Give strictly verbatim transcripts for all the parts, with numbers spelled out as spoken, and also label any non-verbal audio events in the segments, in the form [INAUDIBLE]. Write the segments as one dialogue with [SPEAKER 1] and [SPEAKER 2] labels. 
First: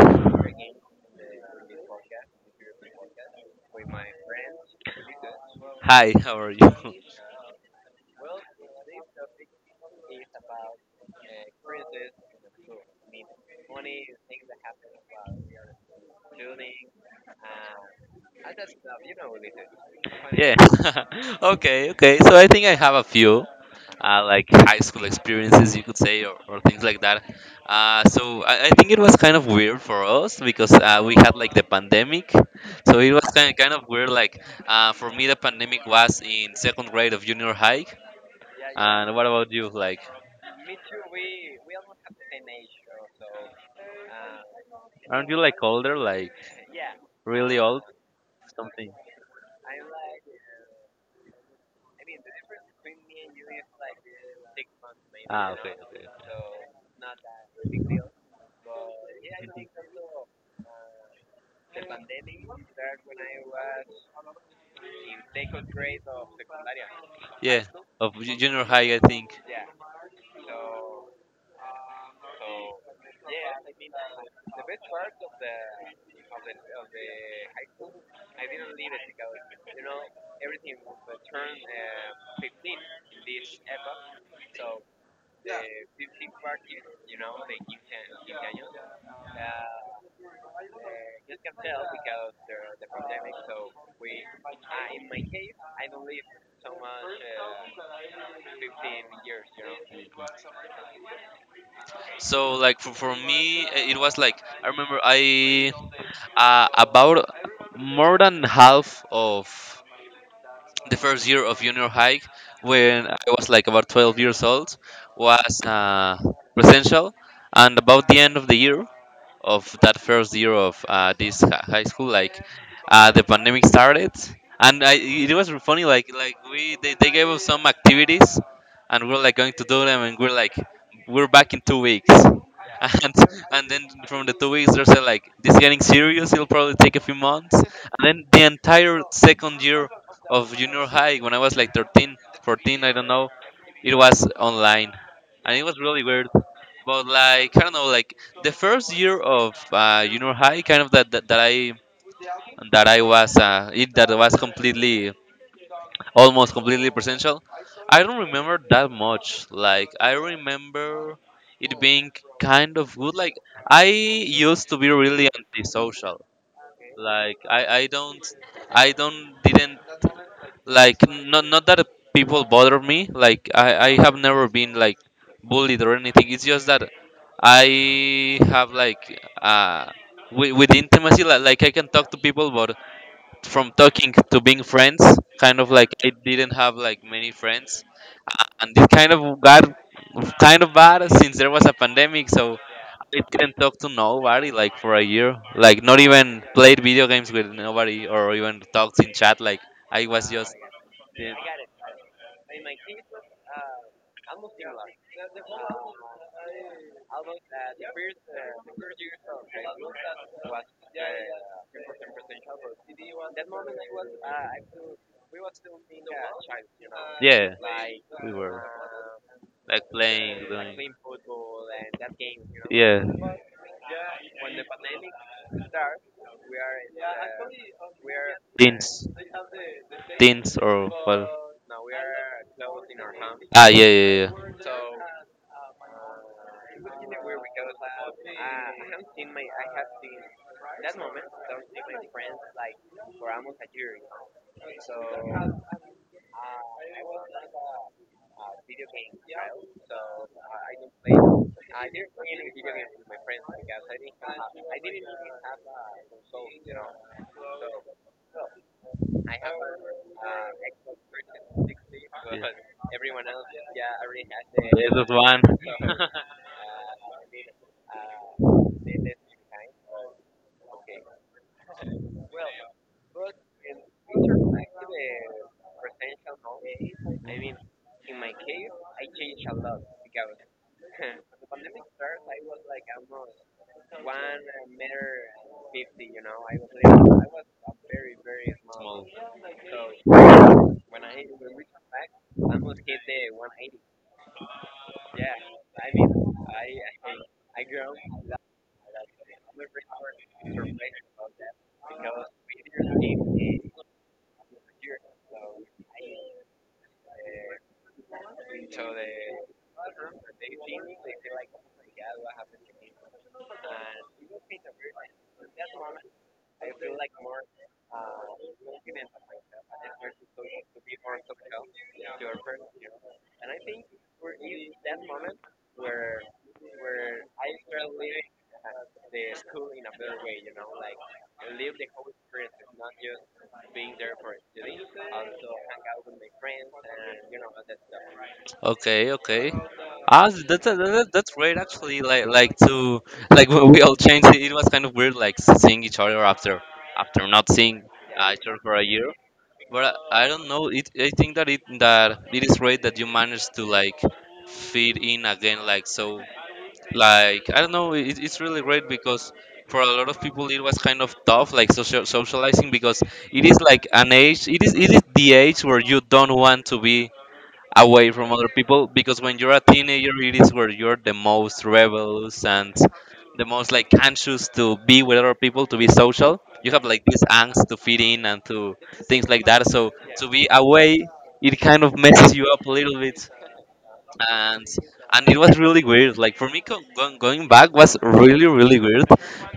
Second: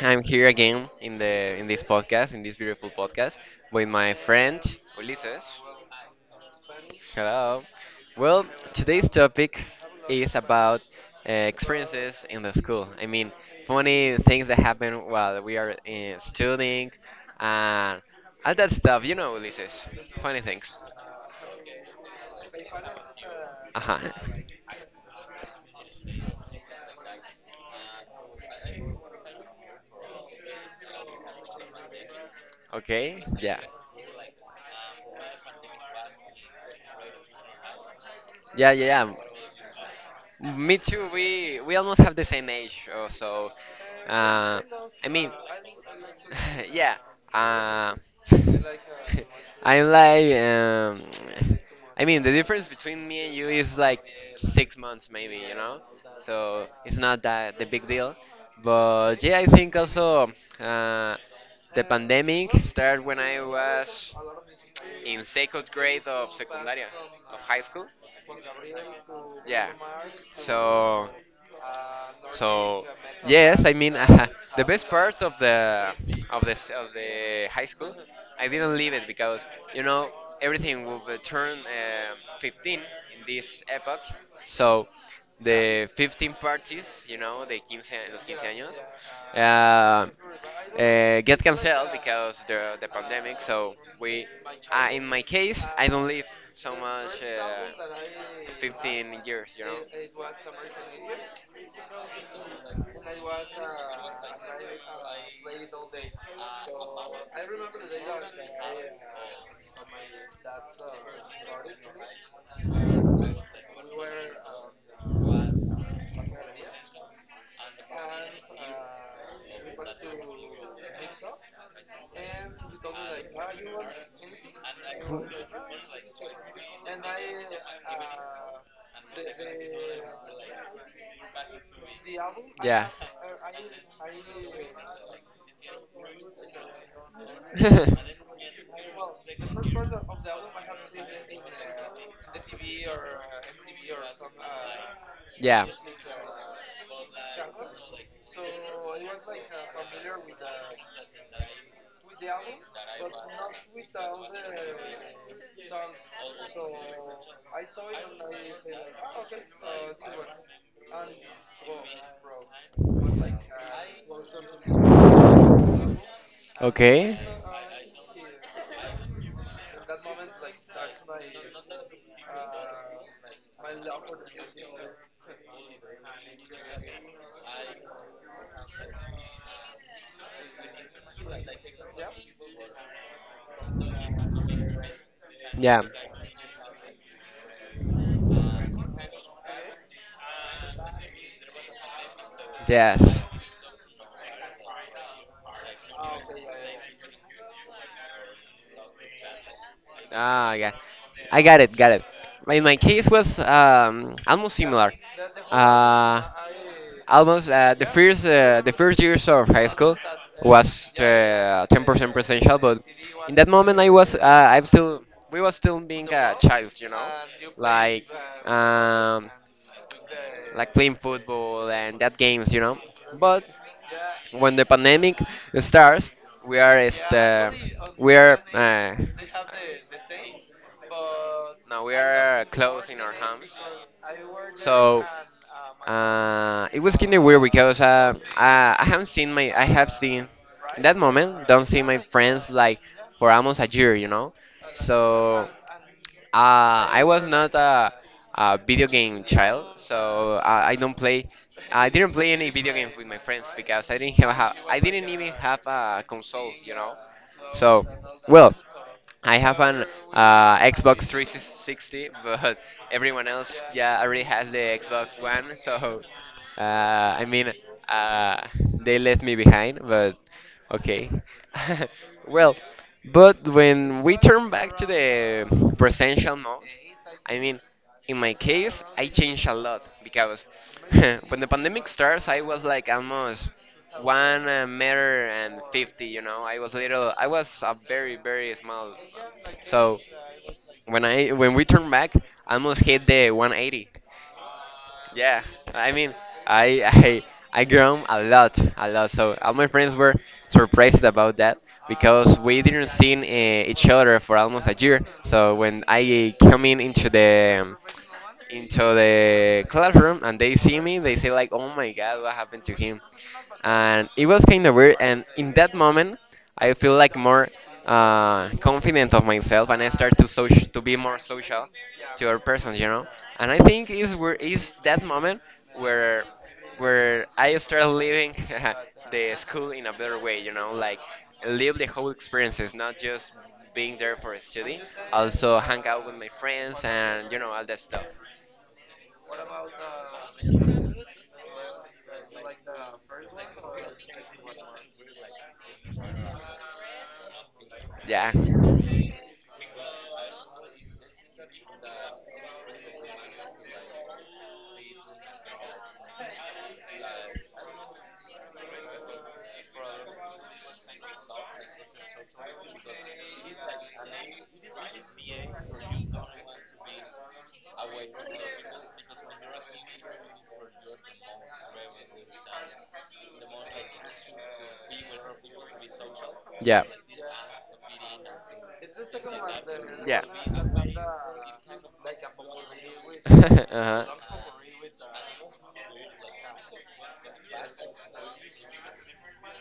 [SPEAKER 1] I'm here again in the in this podcast, in this beautiful podcast, with my friend Ulises.
[SPEAKER 2] Hi, [LAUGHS] how are you? [LAUGHS]
[SPEAKER 1] Hello. Well, today's topic is about uh, experiences in the school. I mean, funny things that happen while we are uh, studying and all that stuff. You know, Ulises. Funny
[SPEAKER 2] Yeah.
[SPEAKER 1] things.
[SPEAKER 2] [LAUGHS] okay, okay. So I think I have a few,
[SPEAKER 1] Uh huh.
[SPEAKER 2] uh, like high school experiences, you could say, or, or things like that. Uh, so I, I think it was kind of weird for us because uh, we had like the pandemic. So it was
[SPEAKER 1] Okay.
[SPEAKER 2] kind of,
[SPEAKER 1] Yeah.
[SPEAKER 2] kind of weird. Like uh, for me, the pandemic was in second grade of junior high.
[SPEAKER 1] Yeah, yeah, yeah.
[SPEAKER 2] And what about you? Like,
[SPEAKER 1] Me too. We we almost have the same age, uh, so uh, I
[SPEAKER 2] aren't
[SPEAKER 1] mean,
[SPEAKER 2] you like older? Like
[SPEAKER 1] [LAUGHS] yeah.
[SPEAKER 2] really old?
[SPEAKER 1] Uh,
[SPEAKER 2] Something?
[SPEAKER 1] [LAUGHS] I'm like, um, I mean, the difference between me and you is like six months, maybe, you
[SPEAKER 2] Ah, okay,
[SPEAKER 1] know.
[SPEAKER 2] okay.
[SPEAKER 1] So it's not that the big
[SPEAKER 2] Okay.
[SPEAKER 1] deal. But yeah, I think also uh, the pandemic started when I was in second grade of secundaria, of high
[SPEAKER 2] Yeah,
[SPEAKER 1] school.
[SPEAKER 2] of ju- junior high, I think.
[SPEAKER 1] Yeah. So, so yes, I mean [LAUGHS] the best part of the of the s- of the high school, I didn't leave it because you know everything will be turn um fifteen in this epoch. So the fifteen parties, you know, the fifteen, los fifteen años, uh, uh, get canceled because the the pandemic. So we, uh, in my case, I don't live so much uh, fifteen years, you know.
[SPEAKER 2] So like for, for me, eh, it was like I remember I uh, about more than half of the first year of junior high when I was like about twelve years old was uh, presential, and about the end of the year of that first year of uh, this hi- high school, like uh, the pandemic started, and I, it was funny. Like like we they, they gave us some activities, and we are like going to do them, and we're like we're back in two weeks. [LAUGHS]
[SPEAKER 1] Yeah.
[SPEAKER 2] And, and then from the two weeks, they're like this is getting serious. It'll probably take a few months. And then the entire second year of junior high, when I was like thirteen, fourteen, I don't know, it was online,
[SPEAKER 1] [LAUGHS]
[SPEAKER 2] and
[SPEAKER 1] yeah.
[SPEAKER 2] it was really weird. But like I don't know, like the first year of uh, junior high, kind of that that, that I that I was uh, it that was completely almost completely presential. I don't remember that much. Like I remember it being kind of good. Like I used to be really antisocial. Like I, I don't I don't didn't like not not that people bother me, like i i have never been like bullied or anything. It's just that I have like uh with, with intimacy, like, like I can talk to people, but from talking to being friends, kind
[SPEAKER 1] like
[SPEAKER 2] of
[SPEAKER 1] Yeah.
[SPEAKER 2] like I didn't have like many friends, uh, and this kind of got kind of bad since there was a pandemic, so I
[SPEAKER 1] Yes.
[SPEAKER 2] didn't talk to nobody like for a year, like not even played video games with nobody or even talked in chat. Like I was
[SPEAKER 1] Ah,
[SPEAKER 2] just
[SPEAKER 1] yeah.
[SPEAKER 2] this,
[SPEAKER 1] I got it, got it. In my case was um, almost similar. Uh, almost uh, the first uh, the first years of high school was uh, ten percent presential, but in that moment I was uh, I'm still we was still being a child, you know,
[SPEAKER 2] yeah,
[SPEAKER 1] like
[SPEAKER 2] we were
[SPEAKER 1] um,
[SPEAKER 2] like playing,
[SPEAKER 1] like
[SPEAKER 2] doing,
[SPEAKER 1] playing football and that games, you know.
[SPEAKER 2] yeah,
[SPEAKER 1] But when the pandemic starts, we are este, we are uh,
[SPEAKER 2] teens, teens or well,
[SPEAKER 1] no, we are close in our homes.
[SPEAKER 2] ah, yeah, yeah, yeah.
[SPEAKER 1] So uh, it was kind of weird because uh, I, I haven't seen my I have seen in that moment don't see my friends like for almost a year, you know. So uh, I was not a, a video game child, so I, I don't play. I didn't play any video games with my friends because I didn't have. A, I didn't even have a console, you know. So, well, I have an uh, Xbox three sixty, but [LAUGHS] everyone else, yeah, already has the
[SPEAKER 2] Yeah. This is
[SPEAKER 1] Xbox
[SPEAKER 2] one.
[SPEAKER 1] One. [LAUGHS] So, uh, I
[SPEAKER 2] [LAUGHS]
[SPEAKER 1] mean, uh, they left me behind, but okay. [LAUGHS] Well, but when we turn back to the presential mode, I mean, in my case, I changed a lot because [LAUGHS] when the pandemic starts, I was like almost one uh, meter and fifty, you know, I was little, I was a very, very small. So when I when we turn back, I almost hit the one eighty. Yeah, I mean, I I I grown a lot, a lot. So all my friends were surprised about that because we didn't see uh, each other for almost a year. So when I come in into the into the classroom and they see me, they say like, "Oh my God, what happened to him?" And it was kind of weird. And in that moment, I feel like more uh, confident of myself, and I start to social, to be more social to other persons, you know. And I think is where is that moment where where I started living [LAUGHS] the school in a better way, you know, like live the whole experiences, not just being there for study, also hang out with my friends and you know all that stuff.
[SPEAKER 2] Okay, okay. Ah, that's that, that, that's great actually. Like like to like when we all changed. It, it was kind of weird like seeing each other after after not seeing
[SPEAKER 1] Yeah.
[SPEAKER 2] uh, each other for a year. But I, I don't know. It I think that it that it is great that you managed to like fit in again. Like so like I don't know. It, it's really great because for a lot of people it was kind of tough like social, socializing because it is like an age. It is it is the age where you don't want to be away from other people, because when you're a teenager it is where you're the most rebels and the most like anxious to be with other people, to be social. You have like this angst to fit in and to things like that, so to be
[SPEAKER 1] [LAUGHS]
[SPEAKER 2] away it kind of messes you up a little bit,
[SPEAKER 1] [LAUGHS] uh-huh.
[SPEAKER 2] and and it was really weird. Like for me go- going going back was really really weird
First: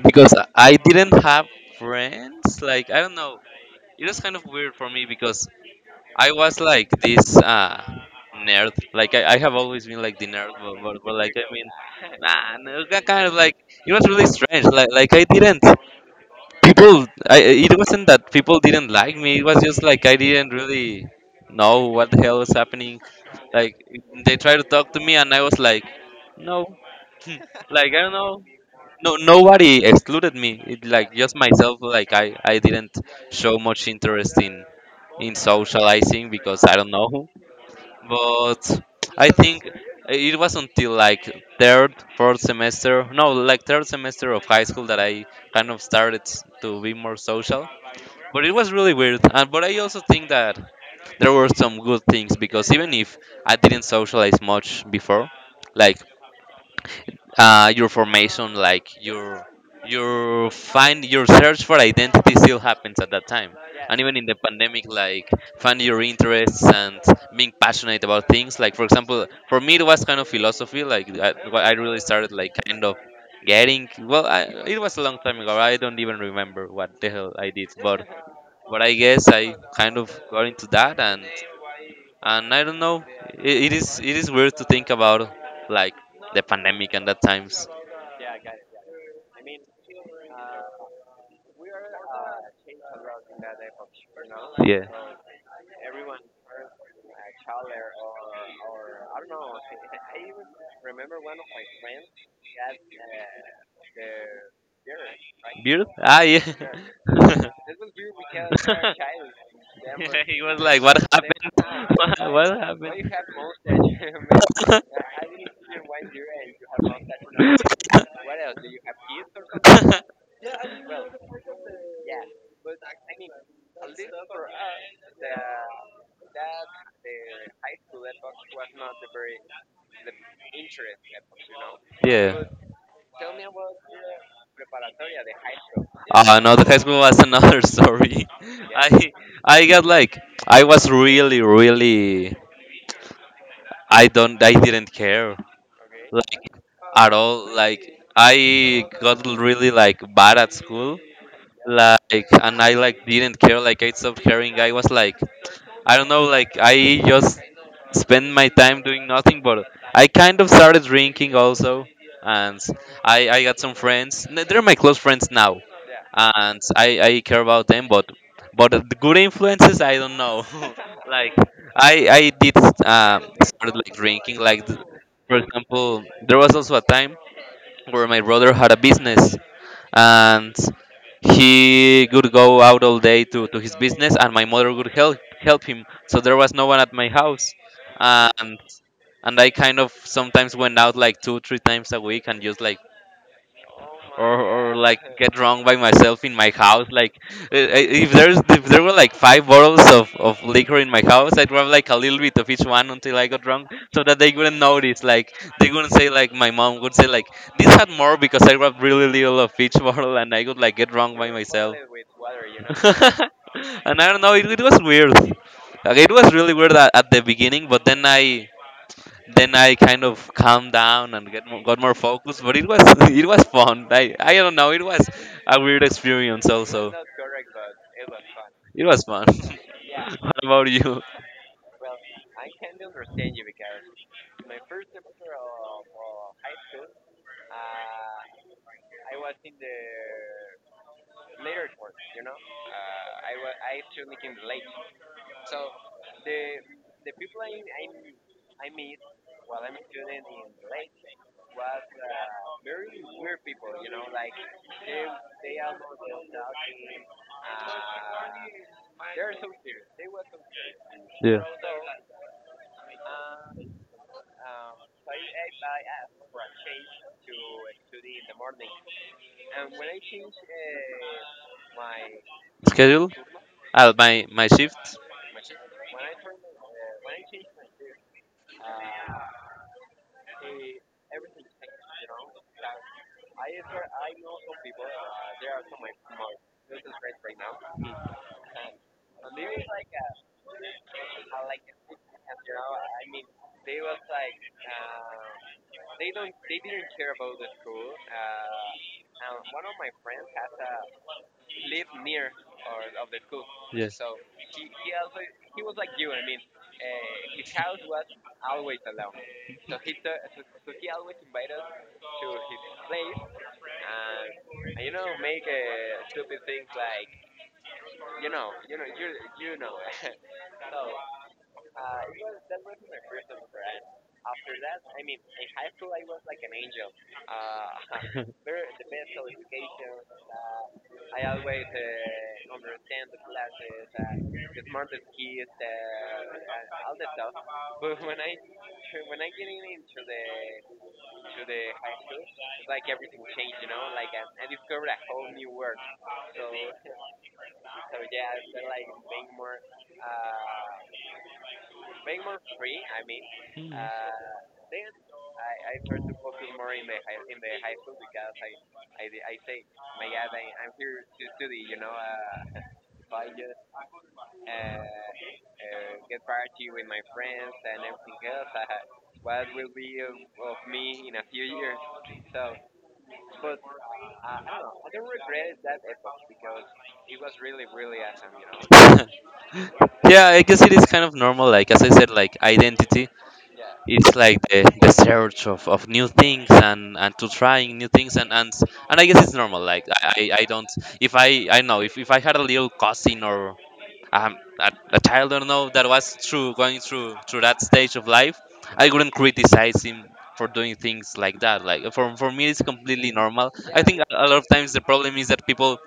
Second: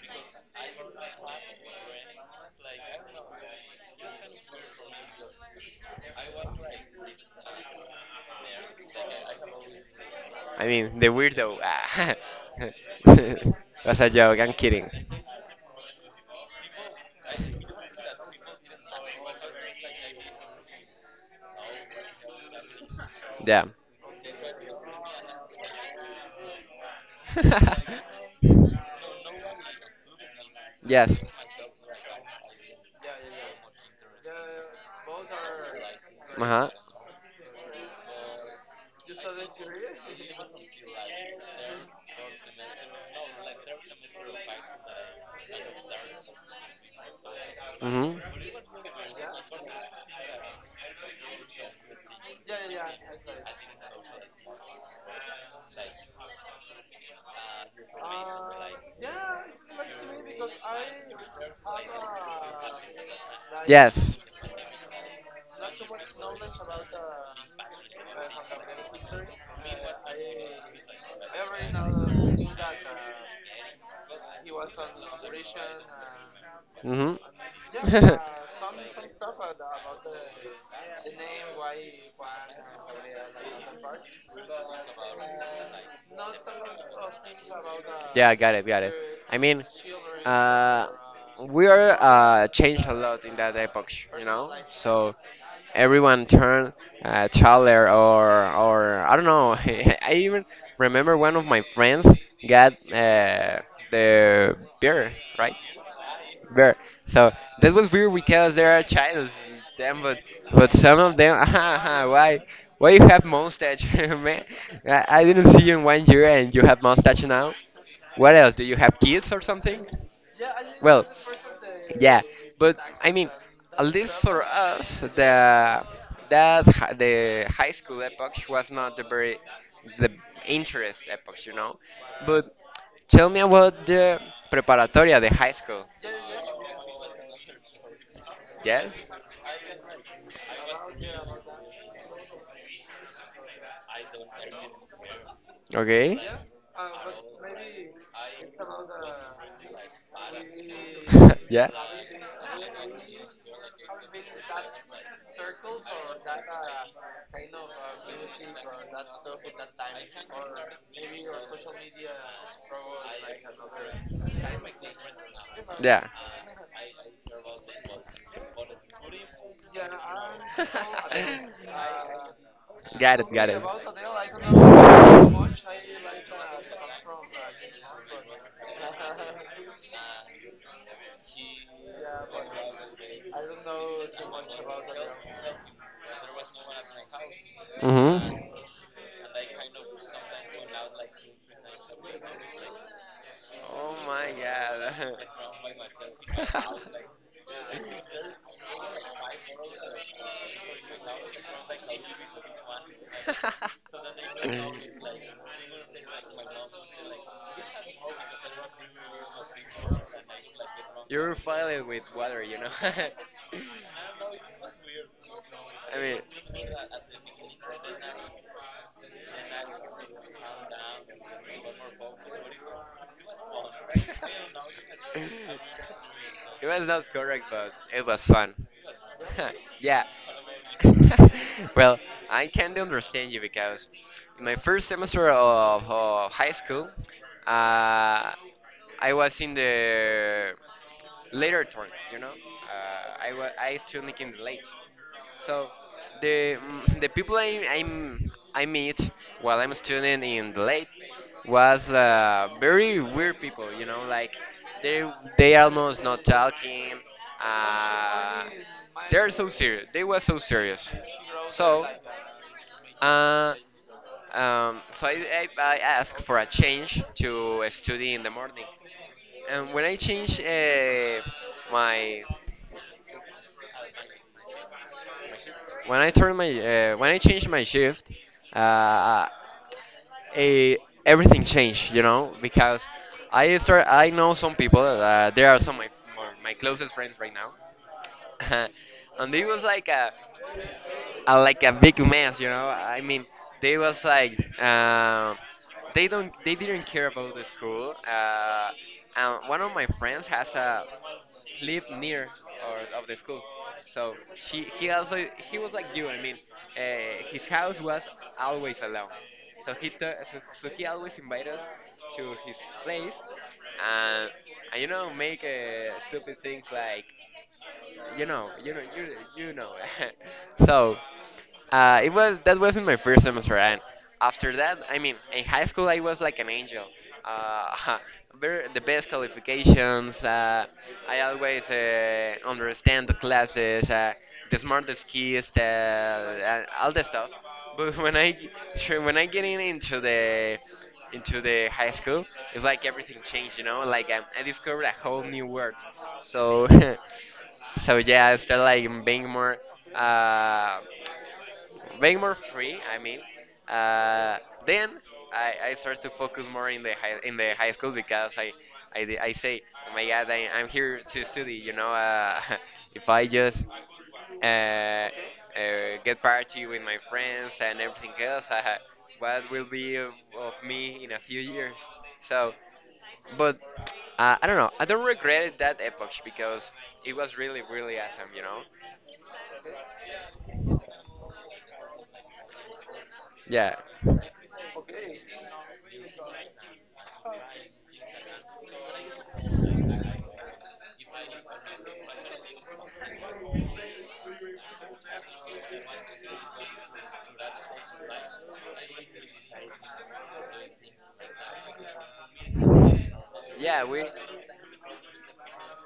[SPEAKER 2] because I didn't have friends. Like I don't know, it was kind of weird for me because I was like this uh, nerd. Like I, I have always been like the nerd,
[SPEAKER 1] It's I
[SPEAKER 2] but, but,
[SPEAKER 1] mean, the
[SPEAKER 2] but like I
[SPEAKER 1] weirdo.
[SPEAKER 2] mean,
[SPEAKER 1] Ah.
[SPEAKER 2] nah, no, ki- kind of
[SPEAKER 1] [LAUGHS]
[SPEAKER 2] like it
[SPEAKER 1] That's
[SPEAKER 2] was
[SPEAKER 1] a
[SPEAKER 2] really
[SPEAKER 1] joke. I'm
[SPEAKER 2] strange. Like
[SPEAKER 1] kidding.
[SPEAKER 2] like I didn't people. I it wasn't that people didn't like me. It was just like I didn't really know what the hell was happening.
[SPEAKER 1] Yeah.
[SPEAKER 2] Like they tried to talk to me, and I was like, no, [LAUGHS] like I
[SPEAKER 1] [LAUGHS]
[SPEAKER 2] don't know. No, nobody excluded me. It, like
[SPEAKER 1] yes.
[SPEAKER 2] just myself. Like I, I didn't show much interest in in socializing
[SPEAKER 1] Uh
[SPEAKER 2] because
[SPEAKER 1] huh.
[SPEAKER 2] I don't know. But I think it was until like third, fourth semester. No, like third semester of high school that I kind of started to be more social.
[SPEAKER 1] Hmm.
[SPEAKER 2] But it was really weird. And but I also think that there were some good things because even if I didn't socialize much before, like uh, your formation, like your your find your search for identity still happens at that time. And even
[SPEAKER 1] Yes.
[SPEAKER 2] in the pandemic, like find your interests and being passionate about things. Like for example, for me it was kind of philosophy. Like I, what I really started like kind of getting well. I, it was a long time ago. I don't even remember what the
[SPEAKER 1] Hmm.
[SPEAKER 2] hell I did,
[SPEAKER 1] [LAUGHS]
[SPEAKER 2] but but I guess
[SPEAKER 1] Stuff
[SPEAKER 2] I
[SPEAKER 1] about the,
[SPEAKER 2] kind
[SPEAKER 1] about
[SPEAKER 2] of
[SPEAKER 1] the,
[SPEAKER 2] got into that
[SPEAKER 1] the
[SPEAKER 2] and
[SPEAKER 1] name, why Juan
[SPEAKER 2] and I
[SPEAKER 1] and
[SPEAKER 2] don't know.
[SPEAKER 1] Gabriel
[SPEAKER 2] It, it
[SPEAKER 1] and other
[SPEAKER 2] is
[SPEAKER 1] parts,
[SPEAKER 2] it is
[SPEAKER 1] but
[SPEAKER 2] weird to think
[SPEAKER 1] uh,
[SPEAKER 2] about like
[SPEAKER 1] not
[SPEAKER 2] the pandemic
[SPEAKER 1] a
[SPEAKER 2] and
[SPEAKER 1] lot
[SPEAKER 2] that
[SPEAKER 1] of things
[SPEAKER 2] times.
[SPEAKER 1] about Yeah, got it, got uh, it. The I mean, children uh, or uh, we are uh, changed a lot in that epoch, you personal know. Life stuff.
[SPEAKER 2] Yeah.
[SPEAKER 1] So everyone turned uh, taller, or or I don't know. [LAUGHS] I even remember one of my friends got uh, the beer, right?
[SPEAKER 2] Beautiful. Ah, yeah.
[SPEAKER 1] Bear.
[SPEAKER 2] [LAUGHS] [LAUGHS]
[SPEAKER 1] So that was weird because there are childs, in them, but
[SPEAKER 2] he was
[SPEAKER 1] but
[SPEAKER 2] like, what
[SPEAKER 1] some of
[SPEAKER 2] happened?
[SPEAKER 1] them, [LAUGHS] ah,
[SPEAKER 2] [LAUGHS]
[SPEAKER 1] ah,
[SPEAKER 2] What,
[SPEAKER 1] why
[SPEAKER 2] what
[SPEAKER 1] why you
[SPEAKER 2] happened?
[SPEAKER 1] have mustache, [LAUGHS] man? I,
[SPEAKER 2] [LAUGHS]
[SPEAKER 1] I didn't see you in one year and you have mustache now. What else? Do you have kids or something? Well, yeah, but I mean, at least for us, the that hi- the high school epoch was not the very the interest epoch, you know.
[SPEAKER 2] yeah.
[SPEAKER 1] But tell me about the preparatoria, the high school.
[SPEAKER 2] Uh, no, the high school was another [LAUGHS] story.
[SPEAKER 1] Yes.
[SPEAKER 2] I I got like I was really really I don't I didn't care
[SPEAKER 1] Okay.
[SPEAKER 2] like at all. Like I got
[SPEAKER 1] [LAUGHS]
[SPEAKER 2] really like bad at school,
[SPEAKER 1] yeah.
[SPEAKER 2] like, and i like didn't care. Like I stopped caring. I was like I don't know, like I just spend my time doing nothing, but I kind of started drinking also. And i i got some friends. N- they're my close friends now,
[SPEAKER 1] Yeah.
[SPEAKER 2] and i i care about them, but but the good influences, I don't know. [LAUGHS] like I I did
[SPEAKER 1] [LAUGHS]
[SPEAKER 2] um
[SPEAKER 1] got it. Got it.
[SPEAKER 2] Started like drinking. Like for example, there was also a time where my brother had a business, and he would go out all day to, to his business, and my mother would help help him, so there was no one at my house.
[SPEAKER 1] Mhm.
[SPEAKER 2] and and I kind of sometimes went out like two three times a week and just like,
[SPEAKER 1] Oh
[SPEAKER 2] or
[SPEAKER 1] my
[SPEAKER 2] or like get drunk by myself in my house. Like uh, uh, if there's if there were like five bottles of, of liquor
[SPEAKER 1] god.
[SPEAKER 2] in my house, I'd grab like a little bit of each one until I got drunk, so that they wouldn't notice.
[SPEAKER 1] [LAUGHS] [LAUGHS]
[SPEAKER 2] Like they wouldn't say, like my mom would say like, this had more, because I grabbed really little of each [LAUGHS] bottle, and I would like get drunk by
[SPEAKER 1] You're
[SPEAKER 2] myself.
[SPEAKER 1] filing with water, you know. [LAUGHS] I
[SPEAKER 2] [LAUGHS] And I don't know, it, it was weird. Like, it
[SPEAKER 1] mean,
[SPEAKER 2] was really weird at, at the beginning, but then i then I kind of calmed down and get more, got more focused. But it was [LAUGHS] it was fun. I I don't know. It was a weird experience
[SPEAKER 1] it was
[SPEAKER 2] also.
[SPEAKER 1] not correct, but it was fun.
[SPEAKER 2] It was fun.
[SPEAKER 1] [LAUGHS] yeah.
[SPEAKER 2] [LAUGHS] what about you?
[SPEAKER 1] [LAUGHS] well, I can't understand you because in my first semester of, of high school, uh, I was in the later turn, you know. Uh, I, wa- I still making the late. So the mm, the people I I'm, I meet while I'm a student in the late was uh, very weird people, you know, like they they almost not talking. Uh, they're so serious. They were so serious.
[SPEAKER 2] Yeah.
[SPEAKER 1] So uh, um, so I, I, I asked for a change to a study in the morning. And when I change uh, my
[SPEAKER 2] Schedule? Uh, my my shift.
[SPEAKER 1] when I turn my uh, when I change my shift, uh, eh, everything changed, you know, because I start I know some people. Uh, there are some of my, my my closest friends right now, [LAUGHS] and they was like. Uh, uh, like a big mess, you know. I mean, they was like uh, they don't they didn't care about the school. Uh, and one of my friends has a live near or of the school,
[SPEAKER 2] Yeah.
[SPEAKER 1] so she he also he was like you. I mean, uh, his house was always alone, so he t- so, so he always invited us to his place, and, and you know make uh, stupid things like you know, you know, you you know. [LAUGHS] So uh, it was that wasn't my first semester, and after that, I mean, in high school I was like an angel. Uh, [LAUGHS] very, the best qualifications. Uh, I always uh, understand the classes, uh, the smartest kids, uh, and all the stuff. But [LAUGHS] when I sure, when I get in into the into the high school, it's like everything changed, you know. Like um, I discovered a whole new world. So [LAUGHS] So yeah, I started like being more uh, way more free. I mean,
[SPEAKER 2] Hmm.
[SPEAKER 1] uh, then I, I start to focus more in the high, in the high school because I I, di- I say, oh my God, I, I'm here to study. You know, uh, [LAUGHS] if I just uh, uh, get party with my friends and everything else, uh, what will be of, of me in a few years? So, but uh, I don't know. I don't regret that epoch because it was really really awesome. You
[SPEAKER 2] [LAUGHS]
[SPEAKER 1] know.
[SPEAKER 2] Yeah, I guess it is kind of normal. Like as I said, like identity.
[SPEAKER 1] Yeah.
[SPEAKER 2] It's like the, the search of, of new things, and, and to trying new things, and, and s- and I guess it's normal. Like I, I I don't if I I know if, if I had a little cousin or um, a, a child, I don't know, that was through going through through that stage of life, I wouldn't criticize him for doing things like that. Like for for me it's completely normal. I
[SPEAKER 1] Yeah,
[SPEAKER 2] think a
[SPEAKER 1] we.
[SPEAKER 2] a lot of times the problem is that people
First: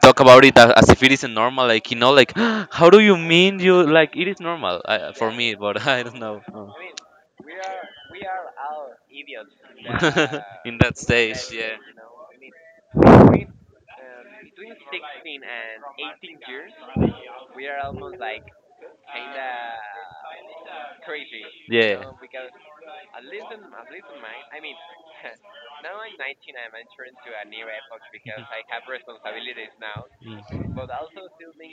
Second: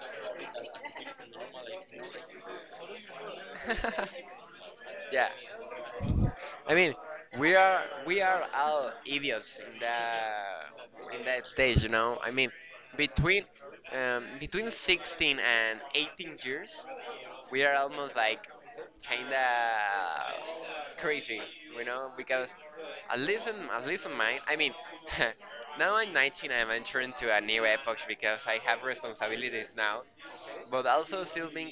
[SPEAKER 2] talk about it a- as if it isn't normal. Like you know, like [GASPS] how do you mean you like it is normal uh,
[SPEAKER 1] [LAUGHS] yeah.
[SPEAKER 2] for me, but [LAUGHS] I don't know.
[SPEAKER 1] I mean, we are we are all idiots in
[SPEAKER 2] [LAUGHS] in that
[SPEAKER 1] the in
[SPEAKER 2] stage,
[SPEAKER 1] that
[SPEAKER 2] yeah.
[SPEAKER 1] stage, you know. I mean, between um, between sixteen and eighteen years, we are almost like kinda crazy, you know,
[SPEAKER 2] Yeah.
[SPEAKER 1] because at least in at least in mine, I mean, [LAUGHS] now I'm nineteen, I'm entering to a new epoch because I have responsibilities now,
[SPEAKER 2] Mm.
[SPEAKER 1] but also still being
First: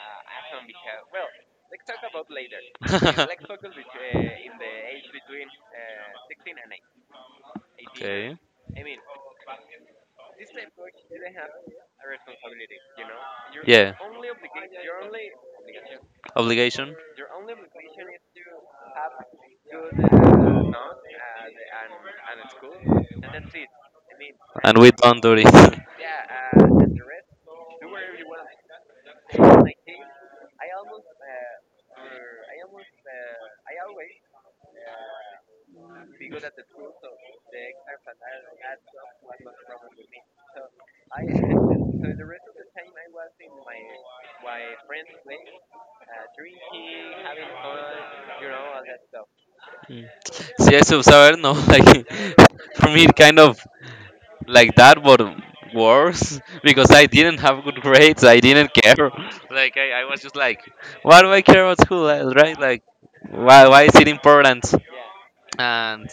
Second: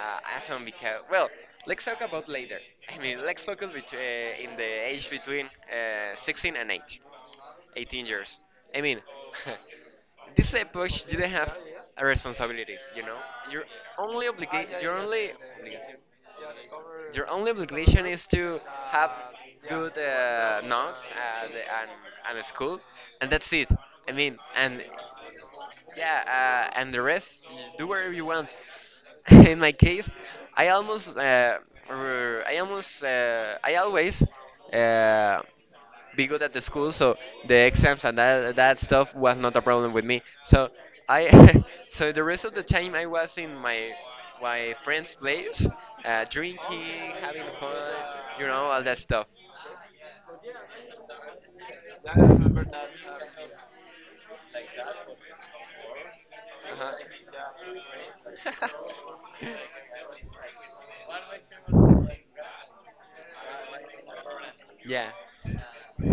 [SPEAKER 1] uh, awesome because well, let's talk about later.
[SPEAKER 2] [LAUGHS]
[SPEAKER 1] I mean, let's focus bet-
[SPEAKER 2] okay.
[SPEAKER 1] uh, in the age between uh, sixteen and eight. eighteen years. I mean, [LAUGHS] this epoch didn't have a responsibilities, you know? Your
[SPEAKER 2] Yeah.
[SPEAKER 1] only obligation, your only obligation,
[SPEAKER 2] Obligation.
[SPEAKER 1] your only obligation is to have good uh, notes at, and, and school, and that's it. I mean,
[SPEAKER 2] And
[SPEAKER 1] and
[SPEAKER 2] we don't do it. [LAUGHS]
[SPEAKER 1] yeah, uh, and the rest, just do whatever you want. [LAUGHS] In my case, I almost, uh, r- I almost, uh, I always uh, be good at the school, so the exams and that that stuff was not a problem with me. So I, [LAUGHS] so the rest of the time I was in my my friend's place, uh, drinking, having fun, you know, all that stuff.
[SPEAKER 2] Mm. Sí, eso, saber, no, [LAUGHS] like, for me, it kind of like that, but worse [LAUGHS] because I didn't
[SPEAKER 1] Uh-huh.
[SPEAKER 2] have good grades. I didn't care. [LAUGHS] Like I, I was just like, why do I care about school? uh, Right? Like, why why is it important?
[SPEAKER 1] [LAUGHS] yeah.
[SPEAKER 2] And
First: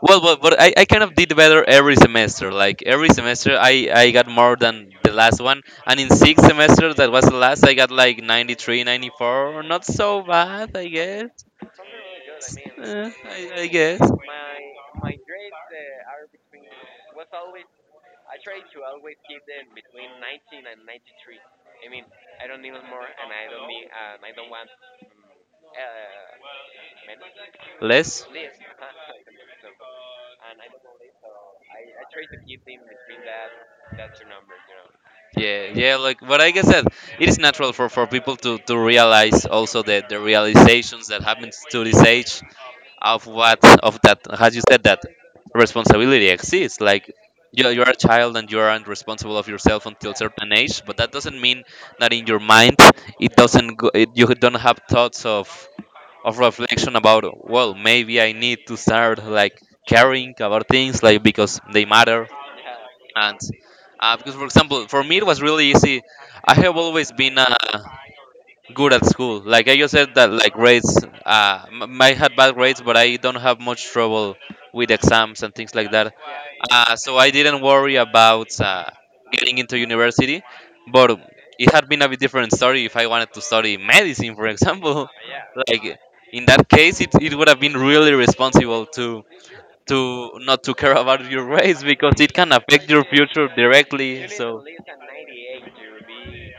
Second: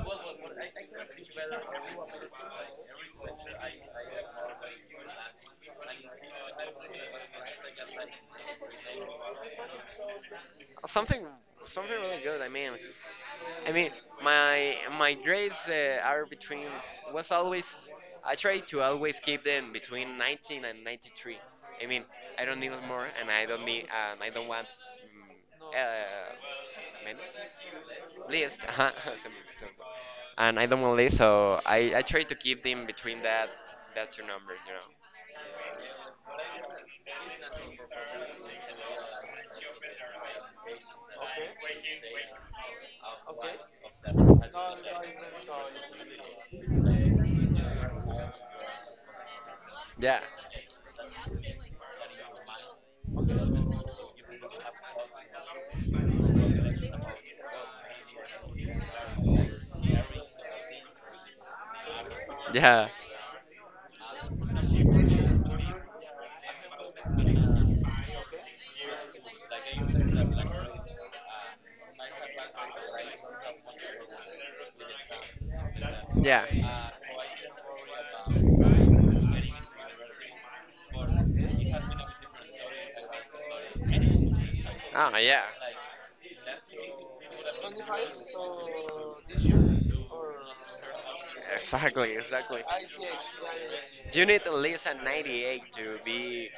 [SPEAKER 2] well, but, but I, I kind of did better every semester. Like every semester, I I got more than the last one. And in six semesters, that was the last, I got like ninety-three, ninety-four. Not so bad, I
[SPEAKER 1] Something
[SPEAKER 2] guess.
[SPEAKER 1] something really good. I mean,
[SPEAKER 2] Uh, I, I
[SPEAKER 1] I mean,
[SPEAKER 2] guess
[SPEAKER 1] my my grades uh, are between was always I try to always keep them between nineteen and ninety-three. I mean, I don't need more, and I don't need um, I don't want mm, uh, many
[SPEAKER 2] less.
[SPEAKER 1] list. [LAUGHS] Uh-huh. [LAUGHS] And I don't want list, so I I try to keep them between that that two numbers, you know.
[SPEAKER 2] Yeah, yeah, like what I guess that it is natural for, for people to, to realize also the, the realizations that happens to this age of what of that, as you said, that responsibility exists. Like you you're a child and you aren't responsible of yourself until
[SPEAKER 1] Yeah,
[SPEAKER 2] certain age, but that doesn't mean that in your mind it doesn't go, it, you don't have thoughts of of reflection about well maybe I need to start like caring about things like because they matter.
[SPEAKER 1] yeah.
[SPEAKER 2] And uh, because for example for me it was really easy. I have always been uh, good at school, like I just said that, like grades. uh, m- I had bad grades but I don't have much trouble with exams and things like that.
[SPEAKER 1] Yeah.
[SPEAKER 2] Uh, so I didn't worry about uh, getting into university, but it had been a bit different story if I wanted to study medicine, for example.
[SPEAKER 1] Ah, yeah.
[SPEAKER 2] [LAUGHS] Like in that case, it, it would have been really responsible too, to not to care about your race
[SPEAKER 1] Exactly,
[SPEAKER 2] because it can
[SPEAKER 1] exactly.
[SPEAKER 2] affect your future
[SPEAKER 1] You
[SPEAKER 2] directly.
[SPEAKER 1] need at
[SPEAKER 2] So
[SPEAKER 1] least a ninety-eight to be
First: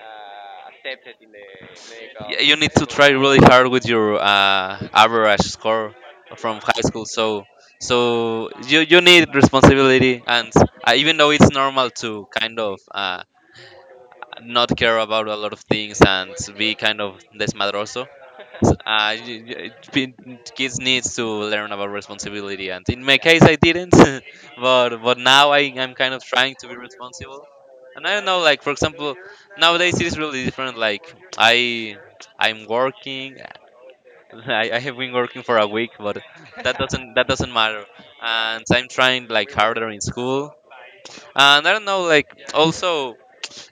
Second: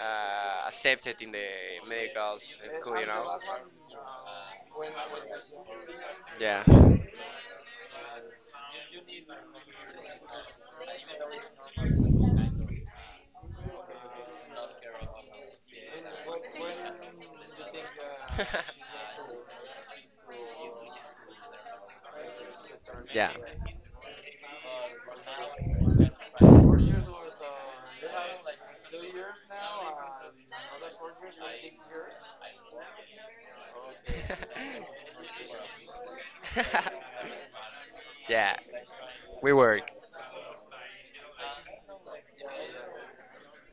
[SPEAKER 1] uh, accepted in the medical
[SPEAKER 2] yeah, you need to
[SPEAKER 1] school, you
[SPEAKER 2] try really
[SPEAKER 1] know?
[SPEAKER 2] hard with your uh, average score from
[SPEAKER 1] Yeah.
[SPEAKER 2] high school. So so you you need responsibility, and uh, even though it's normal to kind of uh, not care about a lot of things and be kind of desmadroso, uh, y- y- it been-
[SPEAKER 1] [LAUGHS]
[SPEAKER 2] kids needs to learn about responsibility, and in my
[SPEAKER 1] yeah.
[SPEAKER 2] case, I didn't. [LAUGHS] but but now I am kind of trying to be responsible, and I don't know. Like for example, nowadays it is really different. Like I I'm working. [LAUGHS] I, I have been working for a week, but that doesn't that doesn't matter.
[SPEAKER 1] [LAUGHS] yeah.
[SPEAKER 2] And I'm trying
[SPEAKER 1] We
[SPEAKER 2] like harder
[SPEAKER 1] work.
[SPEAKER 2] in school, and I don't know. Like also.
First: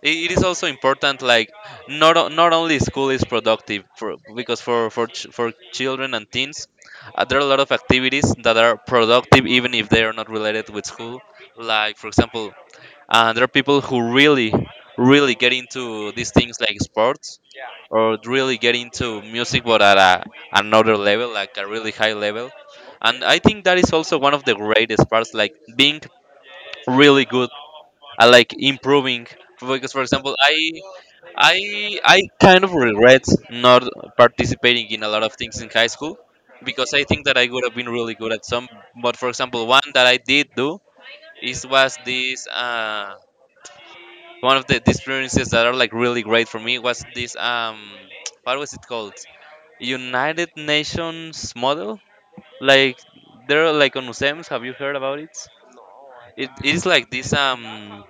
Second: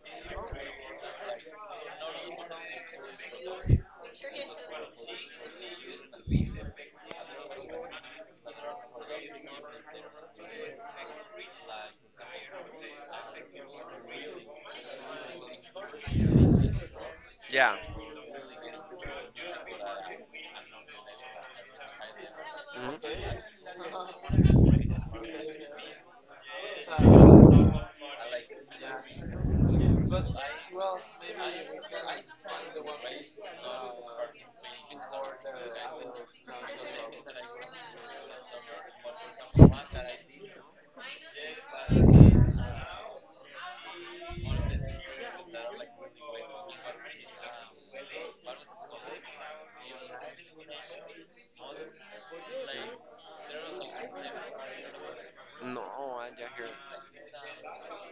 [SPEAKER 2] I- It is also important like not o- not only school is productive for, because for for ch- for children and teens uh, there are a lot of activities that are productive even if they are not related with school. Like for example, uh, there are people who really really get into these things like sports
[SPEAKER 1] Yeah.
[SPEAKER 2] or really get into music but at a, another level, like a really high level. And I think
[SPEAKER 1] Mhm.
[SPEAKER 2] that is also one of the greatest parts, like being really good. I like improving because, for example, I I I kind of regret not participating in a lot of things in high school because I think that I would have been really good at some. But for example, one that I did do is was this, uh, one of the the experiences that are like really great for me was this um [TSK] what was it called, United Nations model, like they're like on museums. Have you heard about it?
[SPEAKER 1] No, I
[SPEAKER 2] It
[SPEAKER 1] just hear.
[SPEAKER 2] is like this um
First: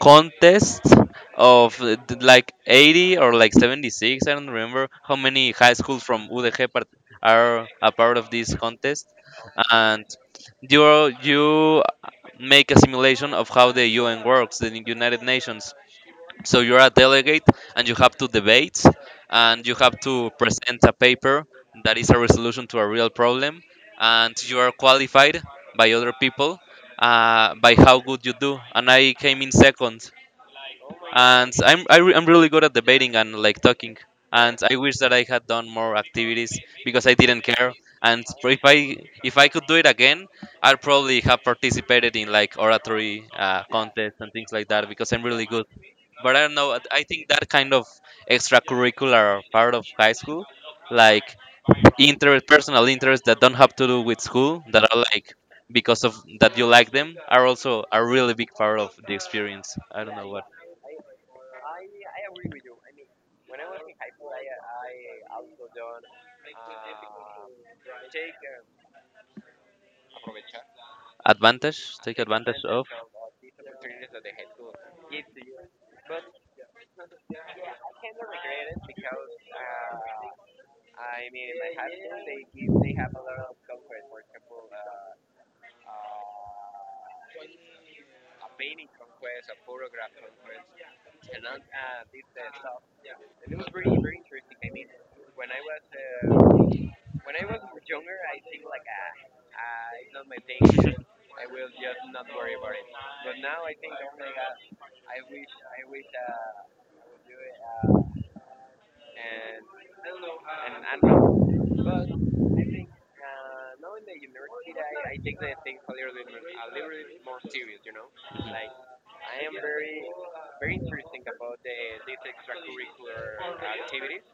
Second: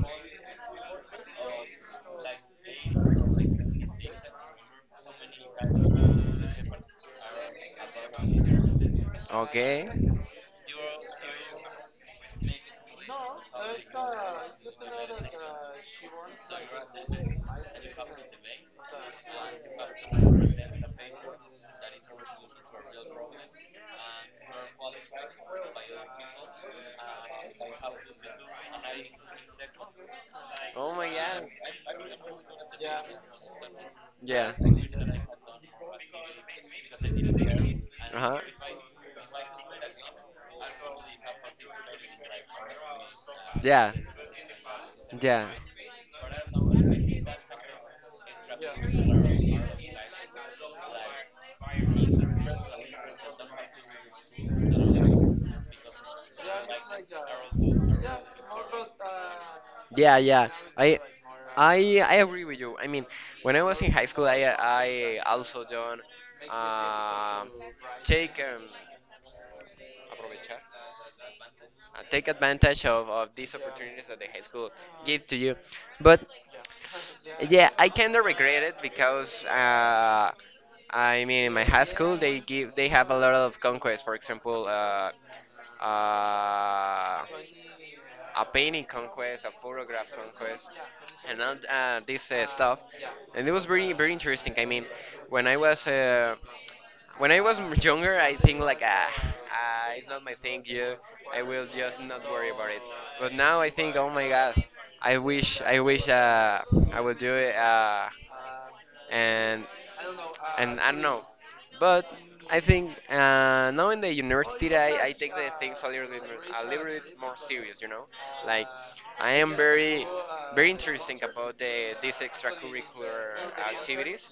[SPEAKER 2] contests of uh, th- like eighty or like seventy-six, I don't remember how many high schools from UDG part- are a part of this contest.
[SPEAKER 1] Okay.
[SPEAKER 2] And you you make a simulation of how the UN works, the United Nations. So you're a delegate, and you have to debate, and you have to present a paper that is a resolution to a real problem. And you are qualified by other people, uh, by how good you do, and I came in second.
[SPEAKER 1] Oh my god.
[SPEAKER 2] And I'm I re- I'm really good at debating and like talking.
[SPEAKER 1] Yeah.
[SPEAKER 2] And I wish that I had done more activities because I didn't care.
[SPEAKER 1] Uh
[SPEAKER 2] And
[SPEAKER 1] huh.
[SPEAKER 2] if I, if I could do it again, I'd probably have participated in like oratory uh,
[SPEAKER 1] Yeah.
[SPEAKER 2] contests and things like that because I'm really
[SPEAKER 1] Yeah.
[SPEAKER 2] good. But I don't know. I think that kind of extracurricular part of high school, like interest, personal interests that don't have to do with school, that are like because of that you like them, are also a really big part of the experience. I don't
[SPEAKER 1] Yeah,
[SPEAKER 2] know what.
[SPEAKER 1] yeah. I I I agree with you. I mean, when I was in high school, I I also done um, take um, aprovechar
[SPEAKER 2] Advantage,
[SPEAKER 1] uh,
[SPEAKER 2] take
[SPEAKER 1] take
[SPEAKER 2] advantage of.
[SPEAKER 1] advantage of, of these opportunities that the high school give to you. But yeah, I kind of regret it because uh, I mean, in my high school, they give they have a lot of conquests. For example, uh, uh, a painting conquest, a photograph conquest, and all uh, this uh, stuff. And it was very very interesting. I mean, when I was uh, when I was m- younger, I think like ah, ah it's not my thing. You, I will just not worry about it. But now I think, oh my God, I wish, I wish uh, I would do it. Uh, and and I don't know, but I think uh, now in the university I, I take the things a little bit more, a little bit more serious, you know, like I am very very interesting about the these extracurricular activities.